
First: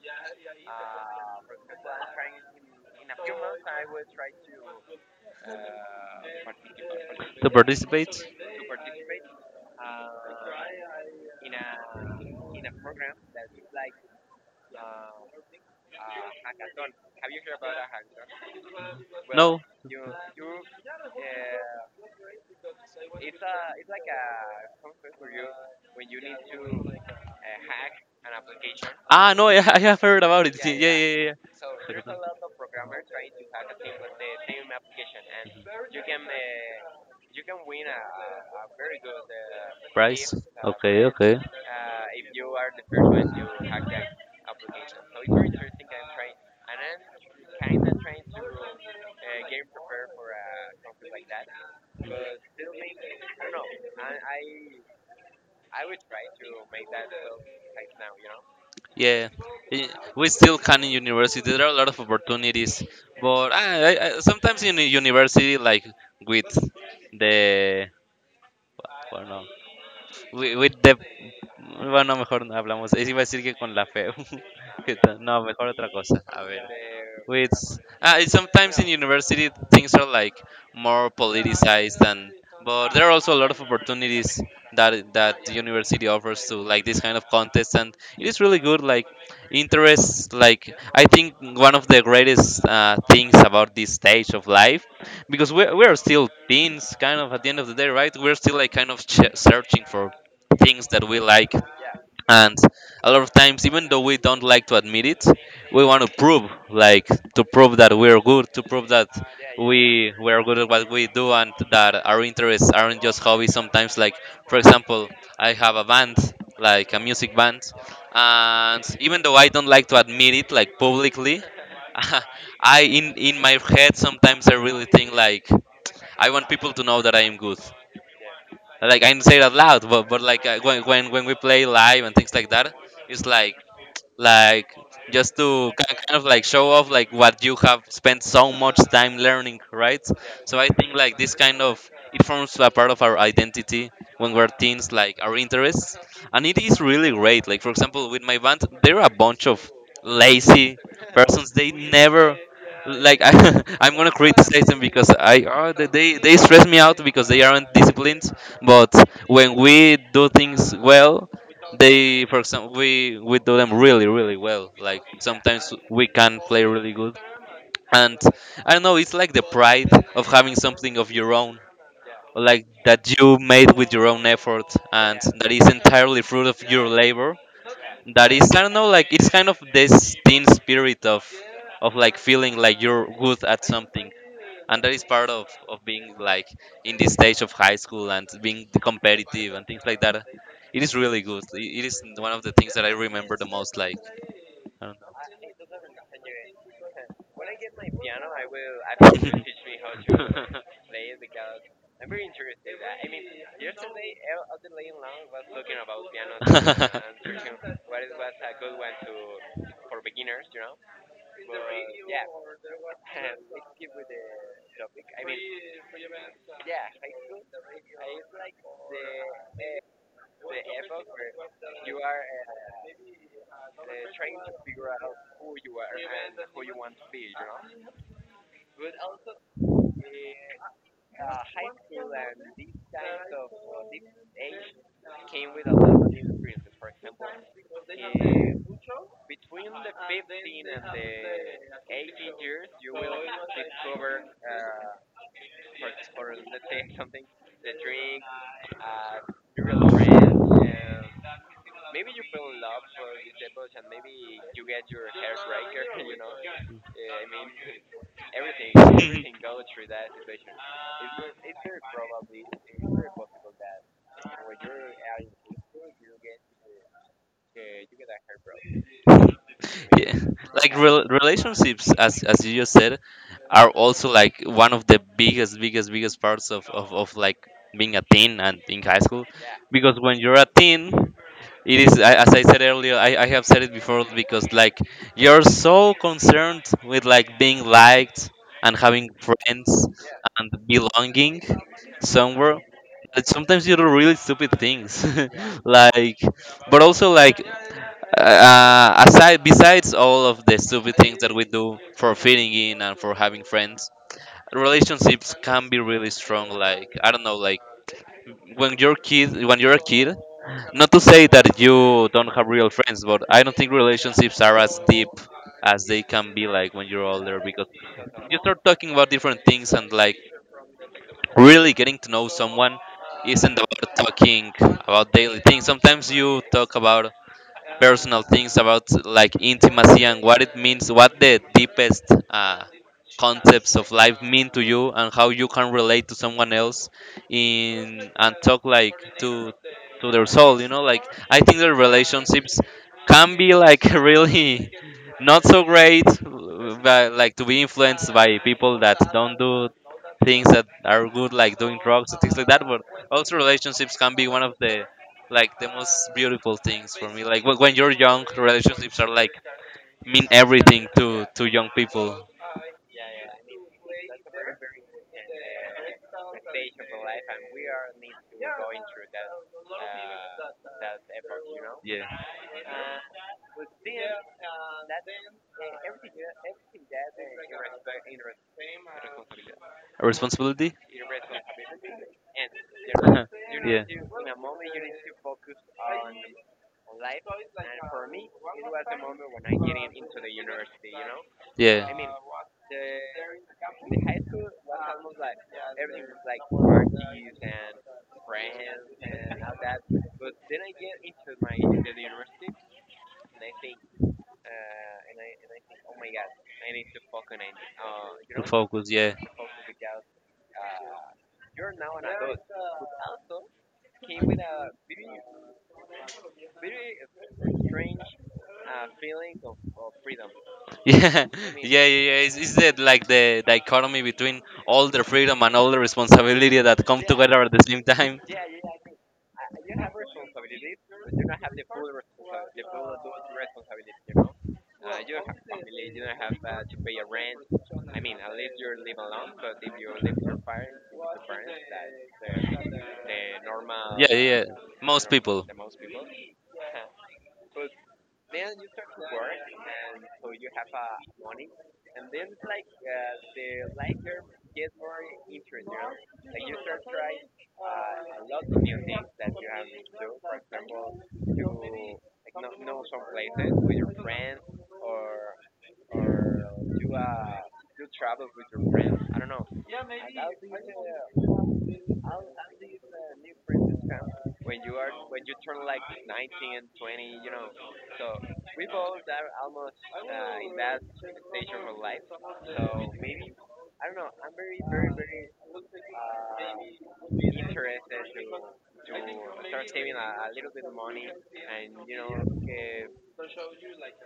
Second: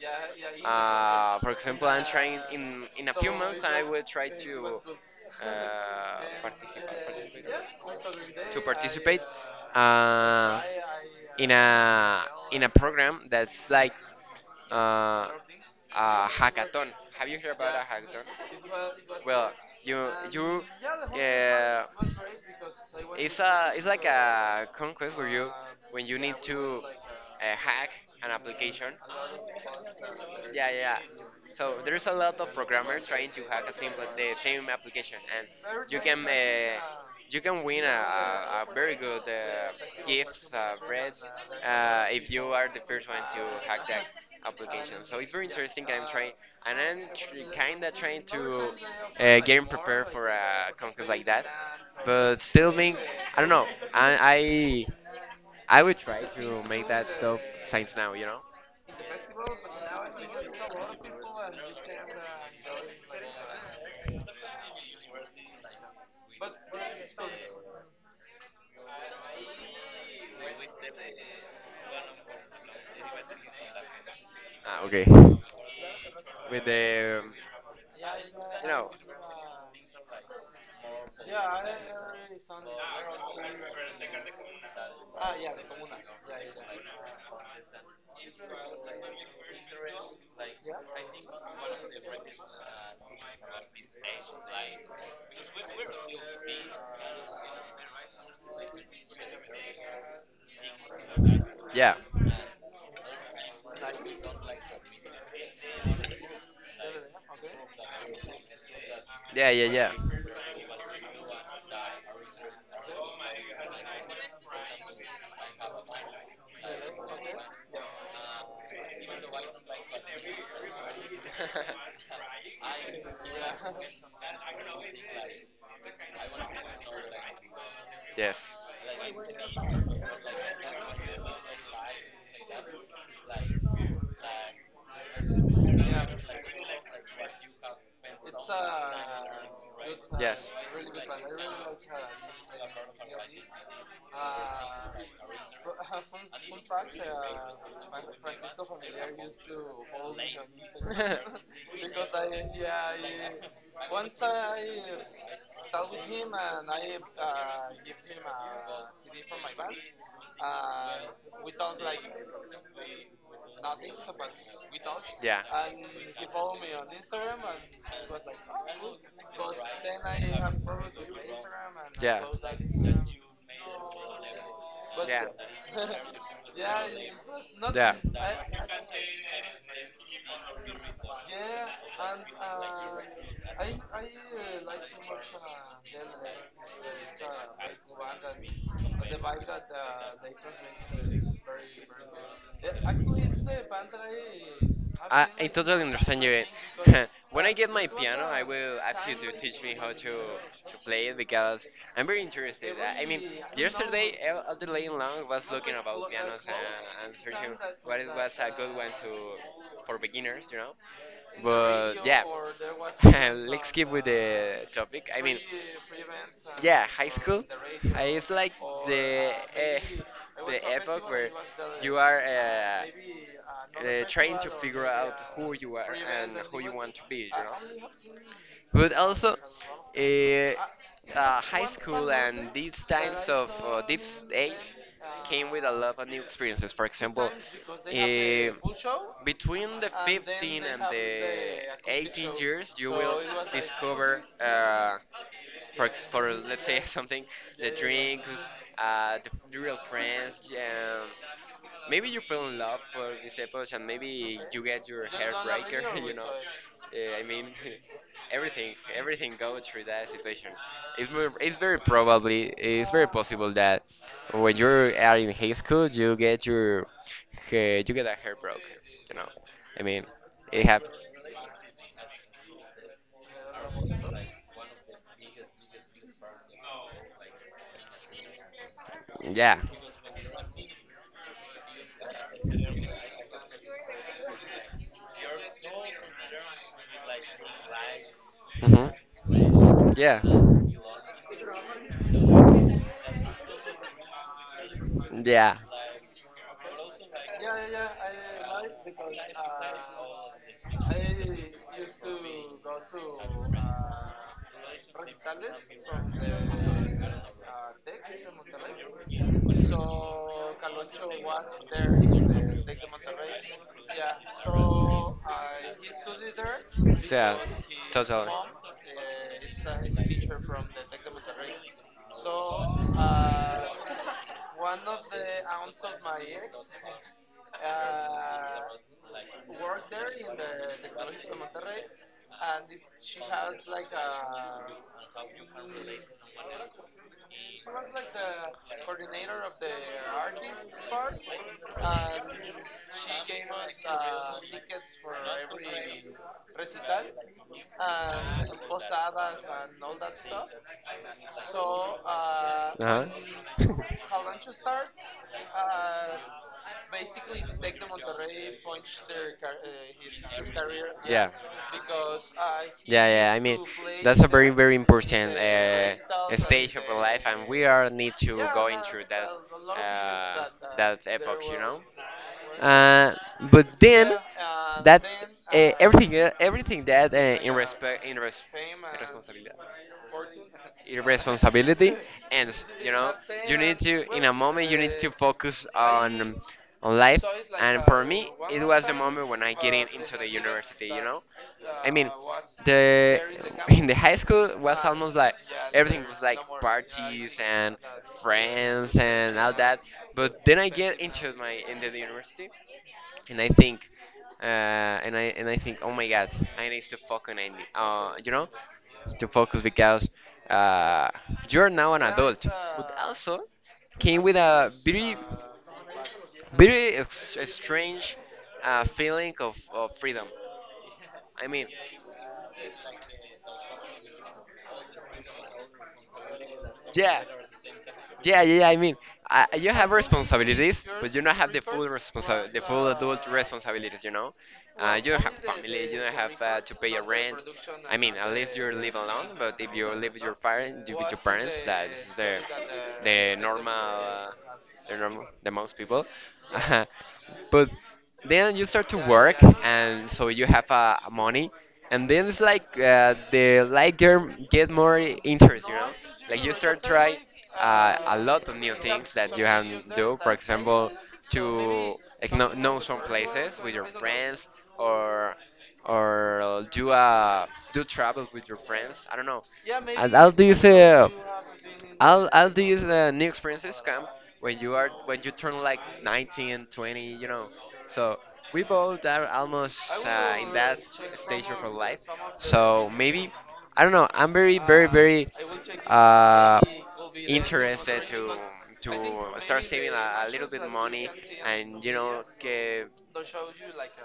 [SPEAKER 1] Uh, for example, I'm trying in in a few months I will try to uh, participate,
[SPEAKER 2] To participate?
[SPEAKER 1] participate to participate uh, in a in a program that's like uh, a hackathon. Have you heard about a hackathon? Well,
[SPEAKER 2] No.
[SPEAKER 1] you you uh, it's a it's like a conquest where you when you need to uh, hack an application.
[SPEAKER 2] Ah, no, yeah, [LAUGHS] I have heard about it.
[SPEAKER 1] Yeah,
[SPEAKER 2] Yeah,
[SPEAKER 1] yeah,
[SPEAKER 2] yeah,
[SPEAKER 1] yeah.
[SPEAKER 2] yeah,
[SPEAKER 1] So
[SPEAKER 2] yeah.
[SPEAKER 1] there's a lot of
[SPEAKER 2] Like.
[SPEAKER 1] programmers trying to hack a simple the same application, and you can uh, you can win a, a, a very good uh,
[SPEAKER 2] Price.
[SPEAKER 1] gifts, uh,
[SPEAKER 2] Okay,
[SPEAKER 1] breads,
[SPEAKER 2] okay.
[SPEAKER 1] uh, if you are the first one to hack that application. So it's very interesting. and I'm trying, and I'm tr- kind of trying to uh, getting prepared for a conference like that, but still being, I don't know. I I, I would try to make that stuff science now. You know.
[SPEAKER 2] Yeah, i- we still can in university. There are a lot of opportunities, but I, I, I- sometimes in the university, like with the, I don't know, Wi- with the... Bueno, mejor no hablamos. Es- Iba a decir que con la fe.
[SPEAKER 1] Ah,
[SPEAKER 2] [LAUGHS] Que
[SPEAKER 1] okay.
[SPEAKER 2] ta- No, mejor otra cosa. A ver.
[SPEAKER 1] With the,
[SPEAKER 2] With... Ah, it's
[SPEAKER 1] you
[SPEAKER 2] sometimes in
[SPEAKER 1] know
[SPEAKER 2] university things are like more politicized and... But there are also a lot of opportunities that that the university offers to like this kind of contests, and it is really good. Like interests, like I think one of the greatest uh, things about this stage of life, because we're, we're still teens kind of at the end of the day, right? We're still like kind of ch- searching for things that we like.
[SPEAKER 1] yeah,
[SPEAKER 2] And a lot of times, even though we don't like to admit it, we want to prove like to prove that we're good, to prove that
[SPEAKER 1] yeah, yeah, yeah.
[SPEAKER 2] we we're good at what we do, and that our interests aren't just hobbies sometimes. Like for example, I have a band, like a music band, and even though I don't like to admit it like publicly, [LAUGHS]
[SPEAKER 1] [LAUGHS]
[SPEAKER 2] I in in my head sometimes I really think like I want people to know that I am good.
[SPEAKER 1] yes,
[SPEAKER 2] Like I do not say it out loud, but but like uh, when when when we play live and things like that, it's like like just to ki- kind of like show off like what you have spent so much time learning, right?
[SPEAKER 1] yes.
[SPEAKER 2] So I think like this kind of, it forms a part of our identity when we're teens, like our interests. And it is really great, like for example with my band there are a bunch of lazy persons, they never like, [LAUGHS] I, I'm gonna criticize them because
[SPEAKER 1] [LAUGHS]
[SPEAKER 2] I
[SPEAKER 1] [LAUGHS]
[SPEAKER 2] oh, they they they stress me out because they aren't disciplined. But when we do things well, they, for example, we we do them really really
[SPEAKER 1] [LAUGHS]
[SPEAKER 2] well. Like
[SPEAKER 1] Yeah.
[SPEAKER 2] sometimes we can play really good, and I don't know. It's like the pride of having something of your own, like that you made with your own effort, and that is entirely fruit of your
[SPEAKER 1] [LAUGHS]
[SPEAKER 2] labor. That is, I don't
[SPEAKER 1] [LAUGHS]
[SPEAKER 2] know, like it's kind of this teen spirit of of like feeling like you're good at something, and that is part of of being like in this stage of high school and being competitive and things like that. It is really good, it it is one of the things that I remember the most. Like I don't
[SPEAKER 1] I, I totally understand you. [LAUGHS] when I uh, get my piano, I will a ask you to teach me how to to play it because I'm very interested. I, I mean, yesterday El- Elder Lane Long was looking about pianos and, and searching what it was a good uh, one to
[SPEAKER 2] know. [LAUGHS] [LAUGHS]
[SPEAKER 1] for beginners, you know. [LAUGHS] topic. It's are the uh, you to be, you. But also, uh, high school and these times of uh, this age came with a lot of new experiences. For example, eh, between the fifteen and the eighteen years, you will discover, uh, for, ex- for let's say [LAUGHS] something, the drinks, uh, the f- the real friends, um, maybe you fell in love for this episode and maybe you get your heartbreaker, [LAUGHS] you know. Yeah, I mean, [LAUGHS] everything, everything goes through that situation. It's ver- it's very probably, it's very possible that when you are in high school, you get your, eh, you get a heartbroken. I mean,
[SPEAKER 2] Yeah,
[SPEAKER 1] it
[SPEAKER 2] like
[SPEAKER 1] happened.
[SPEAKER 2] rel relationships, as as you just said, are also like one of the biggest biggest biggest parts of of, of like being a teen and in high school,
[SPEAKER 1] Yeah.
[SPEAKER 2] because when you're a teen it is, I- as I said earlier, I, I have said it before, because like you're so concerned with like being liked and
[SPEAKER 1] Hmm.
[SPEAKER 2] having friends,
[SPEAKER 1] Yeah.
[SPEAKER 2] belonging somewhere, that sometimes you do really stupid things.
[SPEAKER 1] Yeah.
[SPEAKER 2] [LAUGHS] Like but also like uh, aside besides all of the stupid things that we do for fitting in and for having friends, relationships can be really strong, like I don't know, like when you're kid, when you're a kid, not to say that you don't have real friends, but I don't think relationships are as deep as they can be like when you're older, because you start talking about different things and like really getting to know someone isn't about talking about daily things. Sometimes you talk about personal things about like intimacy and what it means, what the deepest uh, concepts of life mean to you, and how you can relate to someone else in and talk like to to their soul, you know. Like I think their relationships can be like [LAUGHS] really not so great, but like to be influenced by people that don't do things that are good, like doing drugs and things like that.
[SPEAKER 1] Uh
[SPEAKER 2] But also
[SPEAKER 1] when [LAUGHS]
[SPEAKER 2] relationships can be one of
[SPEAKER 1] huh.
[SPEAKER 2] the like the most beautiful things for me, like wh- when you're young, relationships are like mean everything to
[SPEAKER 1] Yeah, up,
[SPEAKER 2] to young people.
[SPEAKER 1] yeah, he yeah. I mean, that's a very, the very important uh, stage of our life, and we are need to go into that a uh, that epoch, you know. Were.
[SPEAKER 2] Yeah.
[SPEAKER 1] Uh, but then that uh, everything, uh, everything that uh, in respect, in res responsibility,
[SPEAKER 2] A responsibility.
[SPEAKER 1] [LAUGHS] irresponsibility, and you know, [LAUGHS] you
[SPEAKER 2] [LAUGHS]
[SPEAKER 1] need
[SPEAKER 2] Yeah,
[SPEAKER 1] then to in a moment you need to focus on on life. And for uh, me, it was the moment when I getting into the university. You know,
[SPEAKER 2] yeah.
[SPEAKER 1] I mean, the there [LAUGHS] in the campus. High school was almost like everything was like parties and friends and all that. But then I get into my into the university, and I think, uh, and I and I think, oh my God, I need to fucking end it. Uh, you
[SPEAKER 2] To
[SPEAKER 1] know,
[SPEAKER 2] focus. Yeah.
[SPEAKER 1] to focus because uh, you're now an adult, but also came with a very, very ex- strange uh, feeling of, of freedom.
[SPEAKER 2] Yeah, [LAUGHS]
[SPEAKER 1] I mean,
[SPEAKER 2] yeah, yeah, yeah. Is is that like the dichotomy between all the freedom and all the responsibility that come, yeah,
[SPEAKER 1] yeah.
[SPEAKER 2] together at the same time?
[SPEAKER 1] Yeah, yeah, yeah, I mean, I, you have responsibilities, but you don't have the full responsi- the full adult responsibilities. You know, uh, you don't have family. You don't have uh, to pay a rent. I mean, at least you live alone. But if you live with your parents, with your parents, that is the the normal,
[SPEAKER 2] Yeah,
[SPEAKER 1] uh,
[SPEAKER 2] yeah.
[SPEAKER 1] the
[SPEAKER 2] Most
[SPEAKER 1] normal,
[SPEAKER 2] people.
[SPEAKER 1] the most people. [LAUGHS] But then you start to work, and so you have uh, money, and then it's like uh, the like get get more interest, you know. Like you start try uh, a lot of new things that you can do. For example, to like know, know some places with your friends, or or do uh, do travels with your friends. I don't know. And all these uh, all all these uh, new experiences come when you are when you turn like nineteen, twenty, you know, so we both are almost uh, in that stage of our life, so maybe I don't know, I'm very very very uh, interested to to start saving a, a little bit money, and you know, ge-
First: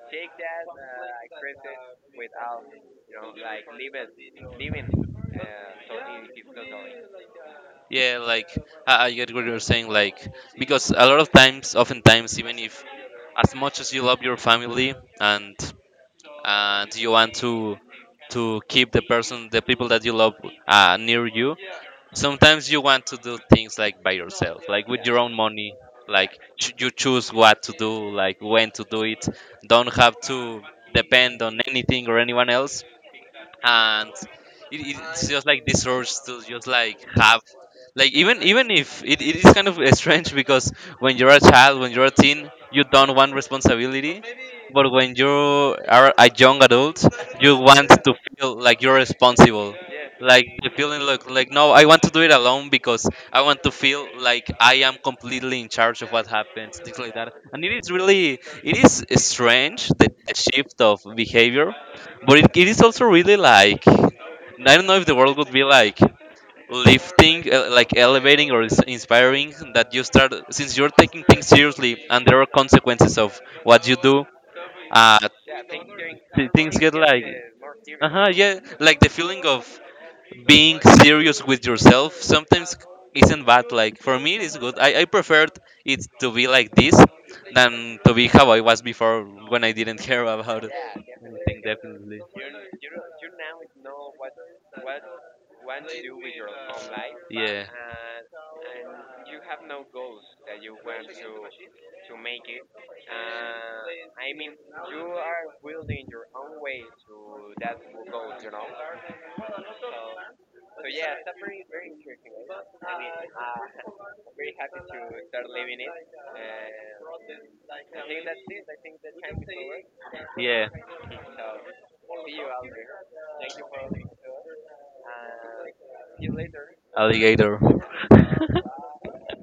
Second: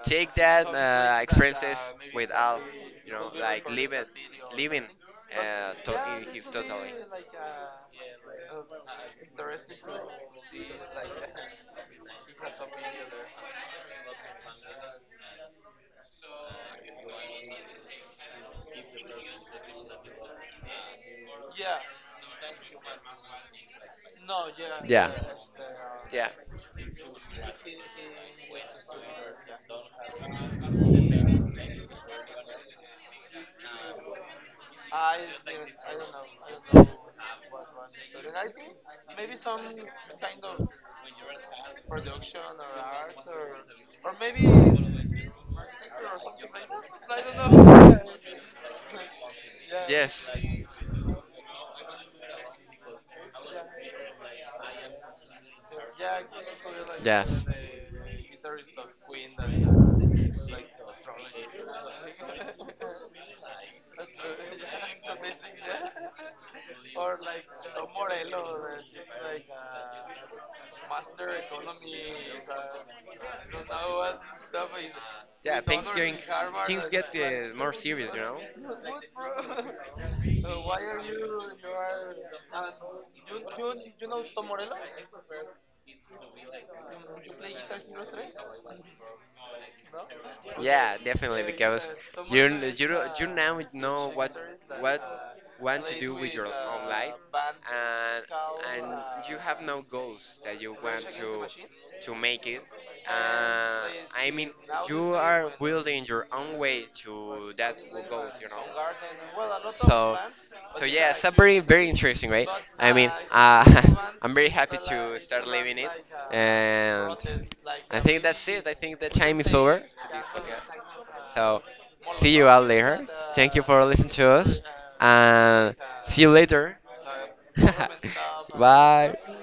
[SPEAKER 1] take that uh, experiences without, you know, like living living uh, to- in his totally.
[SPEAKER 2] Yeah, like I, I get what you're saying. Like because a lot of times, oftentimes, even if as much as you love your family and and you want to to keep the person, the people that you love uh, near you, sometimes you want to do things like by yourself, like with your own money, like ch- you choose what to do, like when to do it, don't have to depend on anything or anyone else. And it, it's just like this urge to just like have like even even if it, it is kind of [LAUGHS] strange, because when you're a child, when you're a teen, you don't want responsibility, but when you are a young adult you want to feel like you're responsible,
[SPEAKER 1] Yeah.
[SPEAKER 2] like the feeling like like no, I want to do it alone because I want to feel like I am completely in charge of what happens, things like that. And it is really, it is strange the, the shift of behavior, but it, it is also really
[SPEAKER 1] [LAUGHS]
[SPEAKER 2] like, I don't know, if the world would be like lifting uh, like elevating or is- inspiring that you start, since you're taking things seriously and there are consequences of what you do, uh th- things get like, uh-huh, yeah, like the feeling of
[SPEAKER 1] [LAUGHS]
[SPEAKER 2] being serious with yourself sometimes isn't bad. Like for me it's good. i, I preferred it to be like this than to be how I was before when I didn't care about it.
[SPEAKER 1] Yeah,
[SPEAKER 2] I
[SPEAKER 1] definitely,
[SPEAKER 2] think
[SPEAKER 1] because
[SPEAKER 2] definitely,
[SPEAKER 1] you you don't- you now know what what want to do your own life,
[SPEAKER 2] yeah,
[SPEAKER 1] and and you have no goals that you want to to make it, uh, I mean, you are building your own way to that goals, you know. So, so yeah, it's a very, very interesting, right? I mean, uh, [LAUGHS] I'm very happy to start living it, and I think that's it. I think the time is over to this
[SPEAKER 2] yeah.
[SPEAKER 1] podcast. So, see you all later. Thank you for listening to us, and see you later.
[SPEAKER 2] Alligator.
[SPEAKER 1] [LAUGHS] Bye.